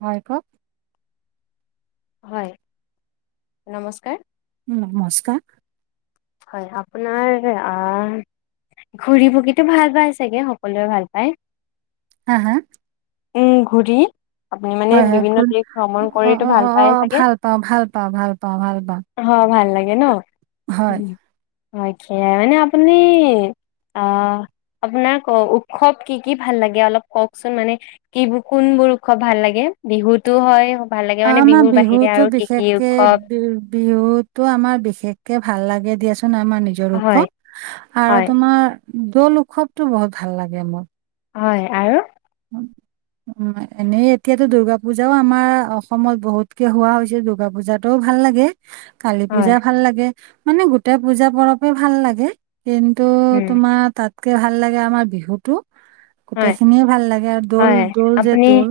হয় কওক হয় নমস্কাৰ। উম নমস্কাৰ। হয় আপোনাৰ ঘূৰি পকীতো ভাল পাই চাগে সকলোৱে ভাল পায় হা হা। উম ঘূৰি আপুনি মানে হয় হয় ঘূ বিভিন্ন দেশ ভ্ৰমণ অ অ কৰিতো অ ভাল অ পায় চাগে? ভাল পাওঁ ভাল পাওঁ ভাল পাওঁ ভাল পাওঁ হয় ভাল লাগে ন'। হয়। অ', সাই [unintelligible] মানে আপুনি অ', আপোনাক উৎসৱ কি কি ভাল লাগে অলপ কওকচোন মানে কিবোৰ কোন বিহু উৎসৱ ভাল লাগে বিহুতো হয় ভাল লাগে অ', মানে আমাৰ বিহুৰ বাহিৰে বিহুতো আৰু কি কি বিশেষকে উৎসৱ বি বিহুতো আমাৰ বিশেষকে ভাল লাগে দিয়াচোন আমাৰ নিজৰ হয়। উৎসৱ আৰু হয় তোমাৰ দৌল উৎসৱটো বহুত ভাল লাগে মোৰ। হয় আৰু [inaudible] এনেই এতিয়াতো দুূৰ্গা পূজাও আমাৰ অসমত বহুতকে হোৱা হৈছে দূৰ্গা পূজাটোও ভাল লাগে কালী পূজা হয় ভাল লাগে মানে গোটেই পূজা পৰৱে ভাল লাগে। কিন্তু উম তোমাৰ তাতকে ভাল লাগে আমাৰ বিহুতটো, গোটেই হয় খিনিয়ে ভাল লাগে আৰু দৌল হয় দৌল যে আপুনি দৌল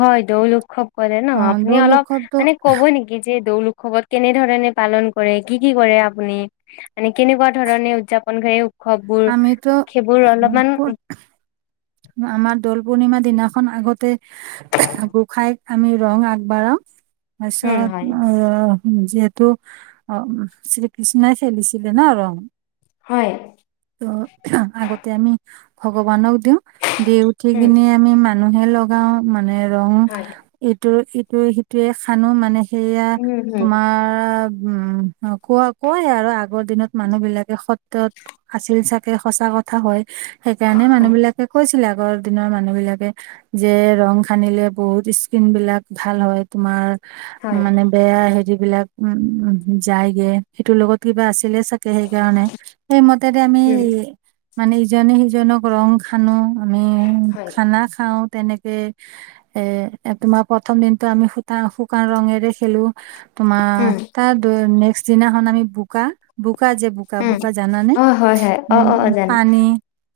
হয় দৌল উৎসৱ কৰে অ ন', আপুনি দৌল অলপ উৎসৱটো মানে ক'ব নেকি যে দৌল উৎসৱত কেনেধৰণে পালন কৰে কি কি কৰে আপুনি? মানে কেনেকুৱা ধৰণে উদ্‌যাপন কৰে উৎসৱবোৰ, আমিতো সেইবোৰ অলপমান পুৰ- আমাৰ দৌল পূৰ্ণিমাৰ দিনাখন আগতে, গোসাঁইক আমি ৰং আগবঢ়াও, তাৰপিছত উম হয় অ' উ যিহেতু, অ', শ্ৰীকৃষ্ণই খেলিছিলে ন ৰং হয় ত' আগতে আমি ভগৱানক দিওঁ। দি উঠি উম কিনি আমি মানুহে লগাও মানে ৰং হয় এইটো স সেইটোৱে খানো মানে সেয়া উম হুম তোমাৰ উম অ', কোৱা কয় আৰু আগৰ দিনত মানুহ বিলাকে স ক্ষত আছিল চাগে সঁচা কথা হয়, সেইকাৰণে হয় মানুহবিলাক কৈছিলে আগৰ দিনৰ মানুহ বিলাকে যে ৰং সানিলে বহুত স্কিন বিলাক ভাল হয় তোমাৰ হয় মানে বেয়া হেৰি বিলাক উ যায়গে সেইটোৰ লগত কিবা আছ [unintelligible] সেইকাৰণে, সেই মতে আমি উম মানে ইজনে সিজনক ৰং খানো আমি হয় খানা খাওঁ। তেনেকে এ তোমাৰ প্ৰথম দিনতো আমি শু শুকান ৰঙেৰে খেলো। তোমাৰ উম তাৰ ডো নেক্সট দিনাখন আমি বোকা বো বোকা যে বোকা উম বোকা জানানে, অ হয় হয় অ অ অ জানো পানী,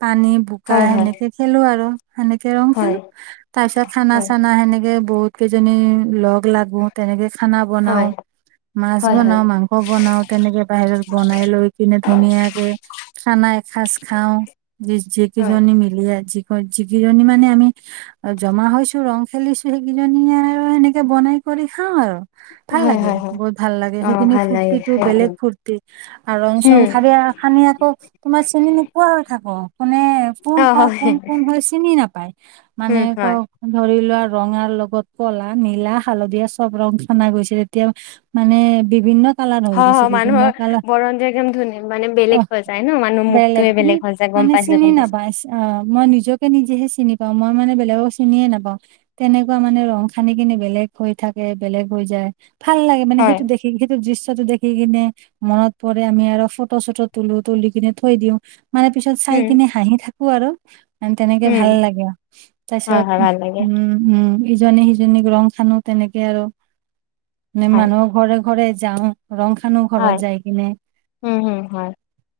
পানী বোকা হয় হয় সেনেকে খেলো আৰু হেনেকে ৰং হয় খেলো তাৰ পিছত খানা হয় চানা হেনেকে। বহুত কেইজনী লগ লাগো তেনেকে খানা বনাও। হয় মাছ হয় হয় বনাও মাংস বনাও তেনেকে বাহিৰত বনাই লৈ কিনে ধুনীয়াকে। খানা এসাঁজ খাওঁ যিকেইজনী মিলিে হয় যিকেইজনী মানে আমি, জমা হৈছো ৰং খেলিছো সেইকেইজনি আৰু সেনেকে বনাই কৰি খাওঁ আৰু। ভাল হয় হয় লাগে, হয় হয় বহুত ভাল লাগে অ সেইখিনি ভাল লাগে ফুৰ্তিটো বেলেগ একদম ফুৰ্তি, আৰু ৰং-চং উম খা খানি আকৌ, তোমাৰ চিনি নোপোৱা হৈ থাকো। মানে কোন হয় কোন কোন হৈ চিনি নাপায়, মানে উম ক হয় ধৰি লোৱা ৰঙাৰ লগত কলা, নীলা, হালধীয়া চব ৰং সানা গৈছিল তেতিয়া মানে বিভিন্ন ধ হ হ মানুহৰ, বৰন যে একদম ধুনয় মানে অ বেলেগ হৈ যায় ন মানুহ মুখটোয়ে তুমি বেলেগ হৈ যায় গম মানে চিনি পাইছোঁ গম নাপা পাইছোঁ। অ', মই নিজকে নিজেহে চিনি পাও মই মানে বেলেগক চিনিয়ে নাপাও, তেনেকুৱা মানে ৰং খান কিনে বেলেগ হৈ থাকে বেলেগ হৈ যায়, ভাল লাগে মানে সেইটো হয় দেখি সেইটো দৃশ্যটো দেখি কিনে মনত পৰে আমি আৰু ফটো চটো তলো তুলি কিনে থৈ দিওঁ। মানে পিছত চাই উম কিনেি হাঁহি থাকো আৰু। তেনেকে ভাল উম লাগে আৰু, তাৰ হয় পিছত হয় ভাল লাগে উম উম। ইজনী সিজনীক ৰং খানো তেনেকে আৰু, নে হয় মানুহৰ ঘৰে ঘৰে যাওঁ। ৰং খানো ঘৰত হয় যাই কিনে। উম হম হয় [unintelligible]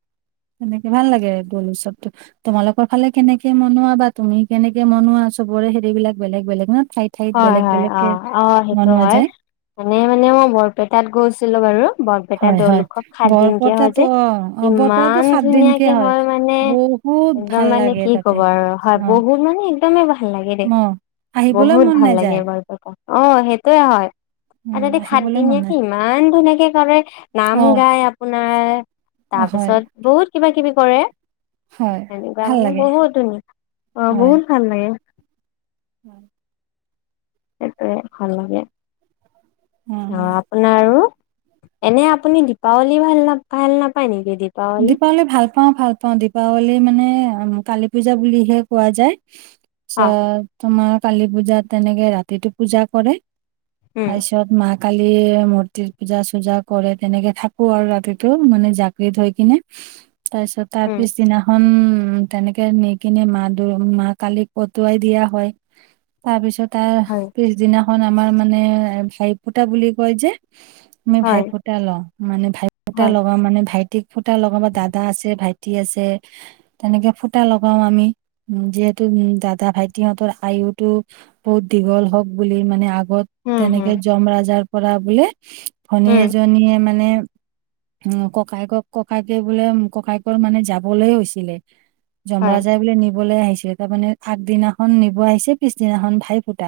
তোমালোকৰ ফালে কেনেকে মনোৱা বা তুমি কেনেকে মনোৱা চবৰে হেৰিবলাক বেলেগ বেলেগ ন। ঠাইত ঠাইত হয় বেলেগ হয় অ বেলেগকে অ সেইটো মনোৱা হয়। যায় মানে মানে মই বৰপেটাত গৈছিলো বাৰু। বৰপেটা হয় হয় দৌলোকক সাতদিনকে হয় বৰপেটাতো যে, অ অ বৰপেটাতো ইমান সাত দিনকে ধুনীয়াকে হয় মানে। বহুত একদম ভাল মানে লাগে কি তাতে কব আৰু হয় অ বহুত মানে একদমেই ভাল লাগে দেই। অ আহিবলৈ বহুত ম ভাল লাগে বৰপেটা, অ সেইটোয়ে হয়, আৰু উম তাতে আহিবলৈ মন সাতদিনীয়াকে নাই ইমান ধুনাক কে কৰে, নাম অ গায় আপোনাৰ অ হয় তাৰপিছত বহুত কিবা কিবি কৰে। হয় সেনেকুৱা ভাল মানে লাগে বহুত ধুনী, অ হয় বহুত ভাল লাগে। [unintelligible] সেইটোৱে ভাল লাগে, অ আহ আপোনা আৰু। এনে আপুনি দীপাৱলী ভাল ন ভাল নাপায় নেকি। দীপাৱলী ভাল পাও ভাল পাওঁ দীপাৱলী মানে কালী পূজা বুলিহে কোৱা যায়। -চা অ তোমাৰ কালি পূজাত তেনেকে ৰাতিটো পূজা কৰে। উম [unintelligible] কালি মূৰ্তিত পূজা চূজা কৰে তেনেকে থাকো আৰু ৰাতিটো মানে [unintelligible] কিনে তাৰপিছত তাৰ উম পিছদিনাখন উম, তেনেকে নি কিনে মা দুৰ মা কালিক উটুৱাই দিয়া হয় তাৰ পিছত তাৰ হয় পিছদিনাখন আমাৰ মানে ভাই ফুটা বুলি কয় যে, আমি ভাই হয় ফুটা লওঁ মানে ভাই ফুটা হয় লগাও মানে ভাইক ফুটা লগাব দাদা আছে ভাইটি আছে তেনেকে ফুটা লগাও আমি উম যিহেতু উম, দাদা ভাইটিহঁতৰ আয়ুটো বহুত দীঘল হওঁক বুলি মানে আ -গত উম তেনেকে হুম যম ৰাজাৰ পৰা বোলে ভনী উম এজনীয়ে মানে উম ককায়েকক ককায়েকে বোলে ককায়েকৰ মানে যাবলে হৈছিলে, যম হয় ৰাজাই বোলে নিবলৈ আহিছিল। [unintelligible] আগদিনাখন নিব আহিছে পাছদিনাখন ভাই ফুটা।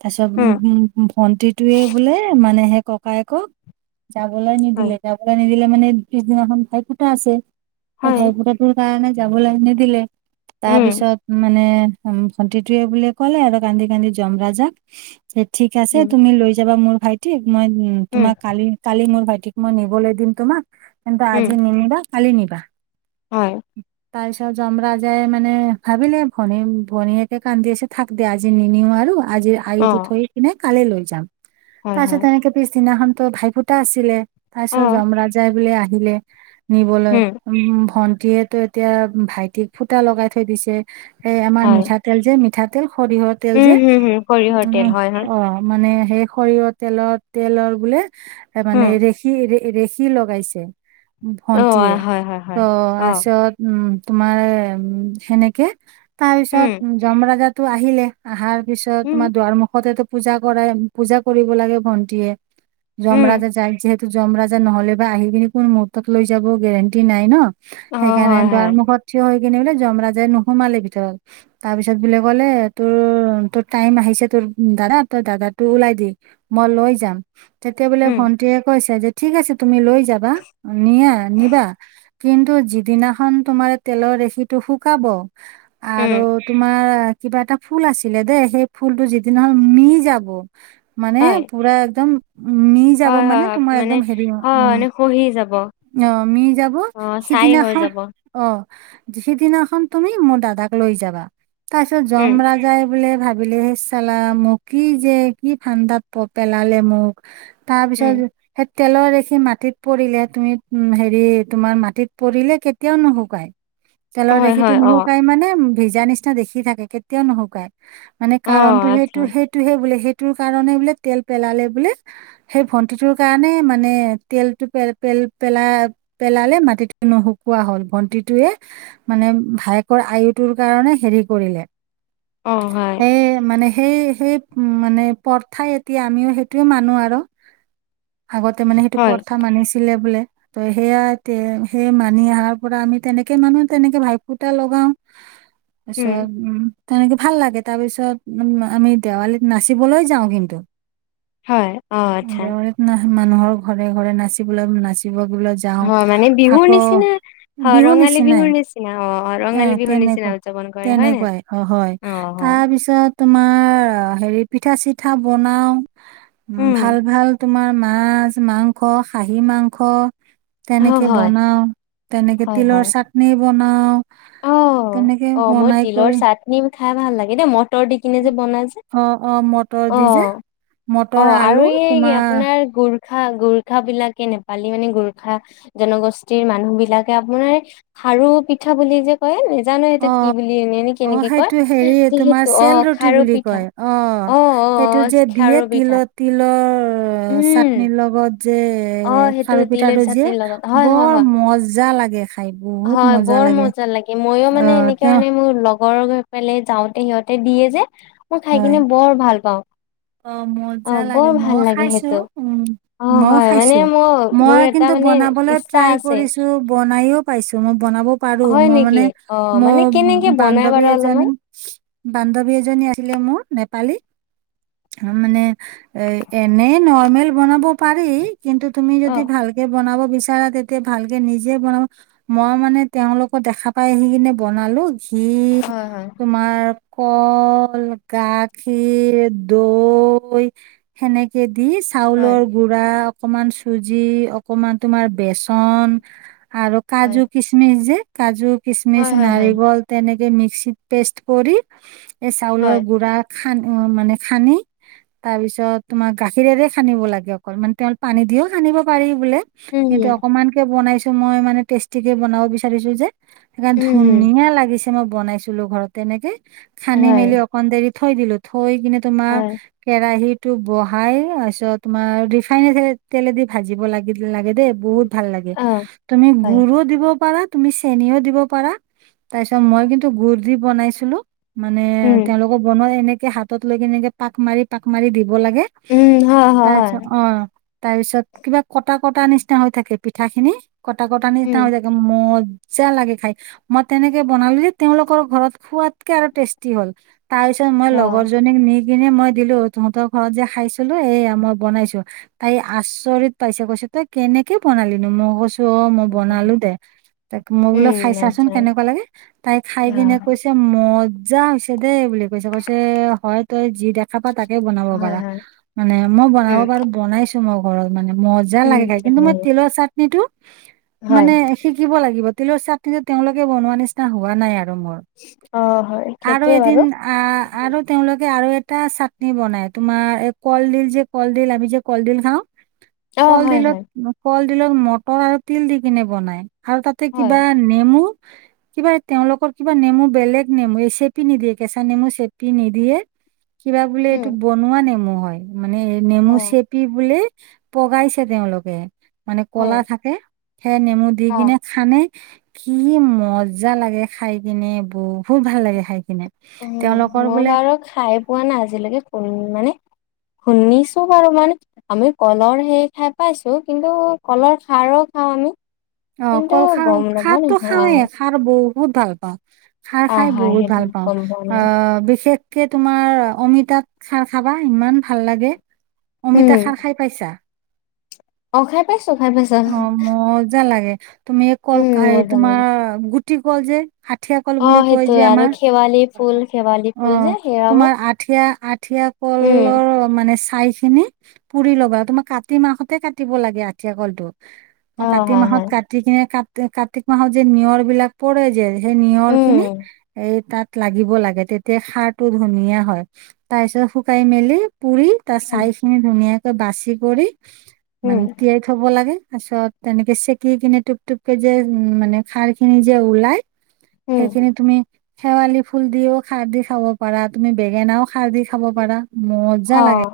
তাৰপিছত উম ভন্টিটোৱে বোলে মানে সেই ককায়েকক যাবলৈ হয় নিদিলে যাবলৈ নিদিলে মানে পিছদিনাখন ভাই ফুটা আছে। এই হয় ভাই ফুটাটোৰ কাৰণে যাবলৈ নিদিলে উম তাৰপিছত মানে ভণ্টিটোৱে বোলে ক'লে আৰু কান্দি কান্দি যম ৰাজাক ঠিক আছে উম তুমি লৈ যাবা মোৰ ভাইটিক মই উম তোমাক কালি-কালি মোৰ ভাইটি -তিক মই নিবলৈ দিম তোমাক কিন্তু উম আজি নিনিবা কালি নিবা হয়। তাৰ পিছত যম ৰাজাই মানে ভাবিলে ভনী ভনীয়েকে কান্দি আছে থাক দে আজি নিনিও আৰু আজি অ আয়োটো থৈ কিনে কালি লৈ যাম হয় তাৰপাছত হয় তেনেকে পিছদিনাখন ত ভাই ফুটা আছিলে তাৰ অ পিছত যম ৰাজাই বোলে আহিলে নিবলৈ উম ভন্টিয়েতো এতিয়া ভাইটিক ফুটা লগাই থৈ দিছে এই আমাৰ হয় মিঠাতেল যে মিঠাতেল সৰিয়হৰ তেল উম যে, হুম হুম সৰিয়হৰ তেল উম, হয় হয় অ মানে সেই সৰিয়হৰ তেলৰ-তেলৰ বোলে এ মানে উম ৰেখি ৰেখি লগাইছে। অ ভন্টিয়ে হয় হয় ত হয় অ তাৰপিছত উম। তোমাৰ উম সেনেকে তাৰ পিছত উম যম ৰাজাটো আহিলে আহাৰ পিছত উম তোমাৰ দুৱাৰ মুখতেতো পূজা কৰাই পূজা কৰিব লাগে ভন্টিয়ে যম উম ৰাজা যাই যিহেতু যম ৰাজা নহলে বা আহি কিনে কোন মুহুৰ্তত লৈ যাব গেৰেণ্টি নাই ন অ সেইকাৰণে হয় দুৱাৰ হয় মুখত থিয় হৈ যম ৰাজে নোসোমালে ভিতৰত তাৰপিছত বোলে ক'লে তোৰ-তোৰ টাইম আহিছে তোৰ দাদা তই দাদাটো ওলাই দি মই লৈ যাম তেতিয়া বোলে উম ভন্টিয়ে কৈছে যে ঠিক আছে তুমি লৈ যাবা নিয়া নিবা কিন্তু যিদিনাখন তোমাৰ তেলৰ ৰেখিটো শুকাব আৰু উম তোমাৰ কিবা এটা ফুল আছিলে দেই সেই ফুলটো যিদিনাখন মি যাব মানে হয় পুৰা একদম মি যাব হয় হয় মানে হয় তোমাৰ একদম হেৰি হয় উম মানে খহি যাব অ মি যাব অ ছাই হৈ সিদিনাখন যাব অ সিদিনাখন তুমি মোৰ দাদাক লৈ যাবা তাৰ পিছত যম উম ৰাজাই বোলে ভাবিলে হে চাল্লা মোক কি যে কি ফান্দত পেলালে মোক তাৰ উম পিছত সেই তেলৰ ৰেখি মাটিত পৰিলে তুমি উম হেৰি তোমাৰ মাটিত পৰিলে কেতিয়াও নুশুকায় তেলৰ হয় ৰেখিটো হয় অ নুশুকাই মানে ভিজা নিচিনা দেখি থাকে কেতিয়াও নুশুকায় মানে অ কাৰণটো আচ্ছা সেইটো সেইটোহে বোলে সেইটো ৰ কাৰণে বোলে তেল পেলালে বোলে সেই ভন্টিটোৰ কাৰণে মানে তেলটো পে পেল-পেলাই-পেলালে মাটিত নুশুকোৱা হ'ল ভন্টিটোৱে মানে ভায়েকৰ আয়ুটোৰ কাৰণে হেৰি কৰিলে অ হয়। সেই মানে সেই সেই মানে প্ৰথাই এতিয়া আমিও সেইটোৱে মানো আৰু। আগতে মানে সেইটো হয় প্ৰথা মানিছে বোলে ত সেয়া এ সেই মানি অহাৰ পৰা আমি তেনেকে মানুহে তেনেকে ভাই ফুতা লগাও [unintelligible] আ্ছা উম তেনেকে ভাল লাগে তাৰ পিছত উ আমি দেৱালীত নাচিবলৈ যাওঁ কিন্তু হয় অ আচ্ছা দেৱালীত না মানুহৰ ঘৰে ঘৰে নাচিবলৈ নাচিব যাও হয় মানে বিহুৰ আকৌ নিচিনা হয় বিহু ৰঙালী নিচিনাই বিহুৰ নিচিনা অ অ এ ৰঙালী বিহুৰ নিচিনা তেনেকুৱা উদযাপন কৰে হয় নাই তেনেকুৱাই অ হয় তাৰপিছত তোমাৰ হেৰি পিঠা চিঠা বনাও উম ভাল ভাল তোমাৰ মাছ মাংস খাহী মাংস অ তেনেকে হয় বনাও তেনেকে হয় তিলৰ হয় চাটনি বনাও অ তেনেকে অ মোৰ বনাই তিলৰ কৰি চাটনি খাই ভাল লাগে দেই ম ৰ দি কিনে যে বনাই যে অ অ মটৰ অ দি যে অ মটৰ আৰু আলু এই কি তোমাৰ আপোনাৰ গ গোখা গোৰ্খ বিলাকে নেপালী মানে গোৰ্খা জনগোষ্ঠীৰ মানুহ বিলাকে আপোনাৰ সাৰু পিঠা বুলি যে কয় নেজানো অ সেইটো কি বুলি এনে এনে অ কেনেকে কয় সেইটো হেৰি তোমাৰ যিহেতু চেল অ', ৰুটি খাৰু বুলি পিঠা কয় অ অ', সেইটো অ', যে দিয়ে খাৰু পিঠা তিলত তিলৰ উম, চাটনিৰ লগত যে অ', সেইটো খাৰু তিলৰ পিঠাটো যে চাটনিৰ লগত হয়, হয়, বৰ হয়। মজা লাগে খাই বহুত হয় মজা বৰ মজা লাগে মইো অ মানে সেনেকে তেওঁ মানে মোৰ লগৰ গৈ পেলে যাওঁতে সিহঁতে দিয়ে যে মই খাই হয় কিনে বৰ ভাল পাওঁ অ অ মজা বৰ লাগে ভাল মইও লাগে খাইছো সেইটো উম অ মই হয় খাই মানে মোৰ মোৰ মই এটা কিন্তু মানে বনাবলৈ ইচ্ছা াই আছে কৰিছো বনাইও পাইছো মই বনাব পাৰো হয় মই নেকি মানে অ মানে মোৰ কেনেকে বনাই বান্ধৱী বাৰু এজনী অলপমান বান্ধৱী এজনী [unintelligible] ভ ব অ বিচাৰা তেতিয়া ভালকে নিজে বনাব মই মানে তেওঁলোকক দেখা পাই আহি কিনে বনালো ঘি হয় হয় তোমাৰ কল গাখীৰ দৈ সেনেকে দি হয় চাউলৰ গুৰা অকমান চুজি অকমান তোমাৰ বেচন আৰু কাজু হয় কিচমিচ যে কাজু কিচমিচ হয় হয় হয় নাৰিকল তেনেকে মিক্সিত পেষ্ট কৰি এই চাউলৰ হয় গুড়া খান্ মানে খান্দি তাৰ পিছত তোমাৰ গাখিৰেৰে খানিব লাগে অকল মানে তেওঁল পানী দিও খানিব পাৰি বোলে উম কিন্তু হুম অকমান কে বনাইছো মই মানে টেষ্টিকে বনাব বিচাৰিছো যে সেইকাৰণ উম হুম ধুনীয়া লাগিছে মই বনাইছিলো ঘৰত তেনেকে খান্দি হয় মেলি অকণ দেৰি থৈ দিলো থৈ কিনে তোমাৰ হয় কেৰাহিতত টো বহাই তাৰপিছত তোমাৰ ৰিফাইন তেলেদি ভাজিব লাগিল লাগে দেই বহুত ভাল লাগে অ তুমি হয় গু়ৰো দিব পাৰা তুমি চেনিও দিব পাৰা তাৰ পিছত মই কিন্তু গুডুৰ দি বনাইছিলো মানে উম তেওঁলোকক বনোৱা এনেকে হাতত লৈ কেনেকে পাক মাৰি পাক মাৰি দি দিব লাগে উম হয় হয় তাৰ হয় পিছত অ তাৰ পিছত কিবা কটা কটা নিচিনা হৈ থাকে পিঠাখিনি কটা কটা নিচিনা উম হৈ থাকে মজ ইচ্জা লাগে খাই মই তেনেকে বনালো যে তেওঁলোকৰ ঘৰত খোৱাতকে আৰু টেষ্টি হল তাৰ পিছত মই অ লগৰ নি কিনে মই দিলো তহঁতৰ ঘৰত যে খাইছিলো এইয়া মই বনাইছো তাই আচৰিত পাইছে কৈছে তই কেনেকে বনালিনো মগছ অ মই বনালো দে ত মই বোলে উম খাইছাচোন আচ্ছা কেনেকুৱা লাগে তাই খাই অ পিনে কৈছে মজা হৈছে দেই বুলি কৈছে কৈছে হয় তই যি দেখা পা তাকে বনাব হয় পাৰা হয় মানে মই বনাব উম পাৰো বনাইছো মই ঘৰত মানে মজা উম, লাগে খায় কিন্তু মই হয়, তিলৰ চাটনি টো হয়। মানে শিকিব লাগিব তিলৰ চাটনি কিন্তু তেওঁলোকে বনোৱা নিচিনা হোৱা নাই আৰু মোৰ অ', হয়, আৰু সেইটোৱে এদিন বাৰু। আহ আৰু হে আৰু এটা চাটনি বনাই তোমাৰ এই কলডিল যে কলডিল আমি যে কলডিল খাও অ', হয়, কলডিলত হয়, কলডিলত মটৰ আৰু তিল দি কিনে বনাই আৰু তাতে হয়, কিবা নেমু কিবা তেওঁলোকৰ কিবা নেমু বেলেগ নেমু এই চেপি নিদিয়ে কেঁচা নেমু চেপি নিদিয়ে দিয়ে কিবা বোলে এইটো উম, বনোৱা নেমু হয় মানে এই নেমু অ', চেপি বোলে পগাইছে তেওঁলোকে মানে কলা হয়, থাকে সেই নেমু দি অ'। কিনে খানে কি মজা লাগে খাই কিনে বহুত ভাল লাগে খাই কি তেওঁলোকৰ বোলে ধ খাই পোৱা না আজিলৈকে কোন মানে শুনিছো বাৰু মানে আমি কলৰ সেই ঠাই পাইছো কিন্তু কলৰ খাৰৰ খাওঁ আমি অ কিন্তু কল খাৰ গম নাপাওঁ নে খাৰতটো খাওঁৱেই অ', খাৰ বহুত ভাল পাওঁ খাৰ অ', খাই হয়, বহুত সেইটো ভাল পাওঁ গম পোৱা নাই। আহ বিশেষ কে তোমাৰ অমিতাত খাৰ খাবা, ইমান ভাল লাগে। অমিতা উম, খাৰ খাই পাইছা? অ', খাই পাইছোঁ, খাই পাইছোঁ। অ', মজা লাগে, তুমি কল কাই তোমাৰ গুটি কল যে আঠিয়া কল বুলি অ', কয় যে সেইটোয়ে আৰু আমাৰ, শেৱালি ফুল, শেৱালি অ', ফুল যে সেয়াও তোমাৰ আঠিয়া আঠিয়া উম, কলৰ মানে খাগচেনে পুৰি ল'বা আৰু তোমাৰ কাতি মাহতে কাটিব লাগে আঠিয়া কলটো অ', তোমাৰ কাতি হয়, মাহত হয়, কাটি কিনে ক কাতিক মাহত যে নিয়ৰ বিলাক পৰে যে সেই নিয়ৰ উম, খিনি এই তাত লাগিব লাগে তেতিয়া সাৰ টো ধুনীয়া হয় তাৰ পিছত শুকাই মেলি পুৰি তাৰ উম, ছাইখিনি ধুনীয়াকৈ বাছি কৰি, উম। মানে তিয়াই থ'ব লাগে, তাৰছত তেনেকে চেকি কিনে টোপ টোপকে যে উম মানে খাৰ খিনি যে ওলাই। সেইখিনি তুমি শেৱালি ফুল দিও খাৰ দি খাব পাৰা, তুমি বেঙেনাও খাৰ দি খাব পাৰা। মজা লাগে।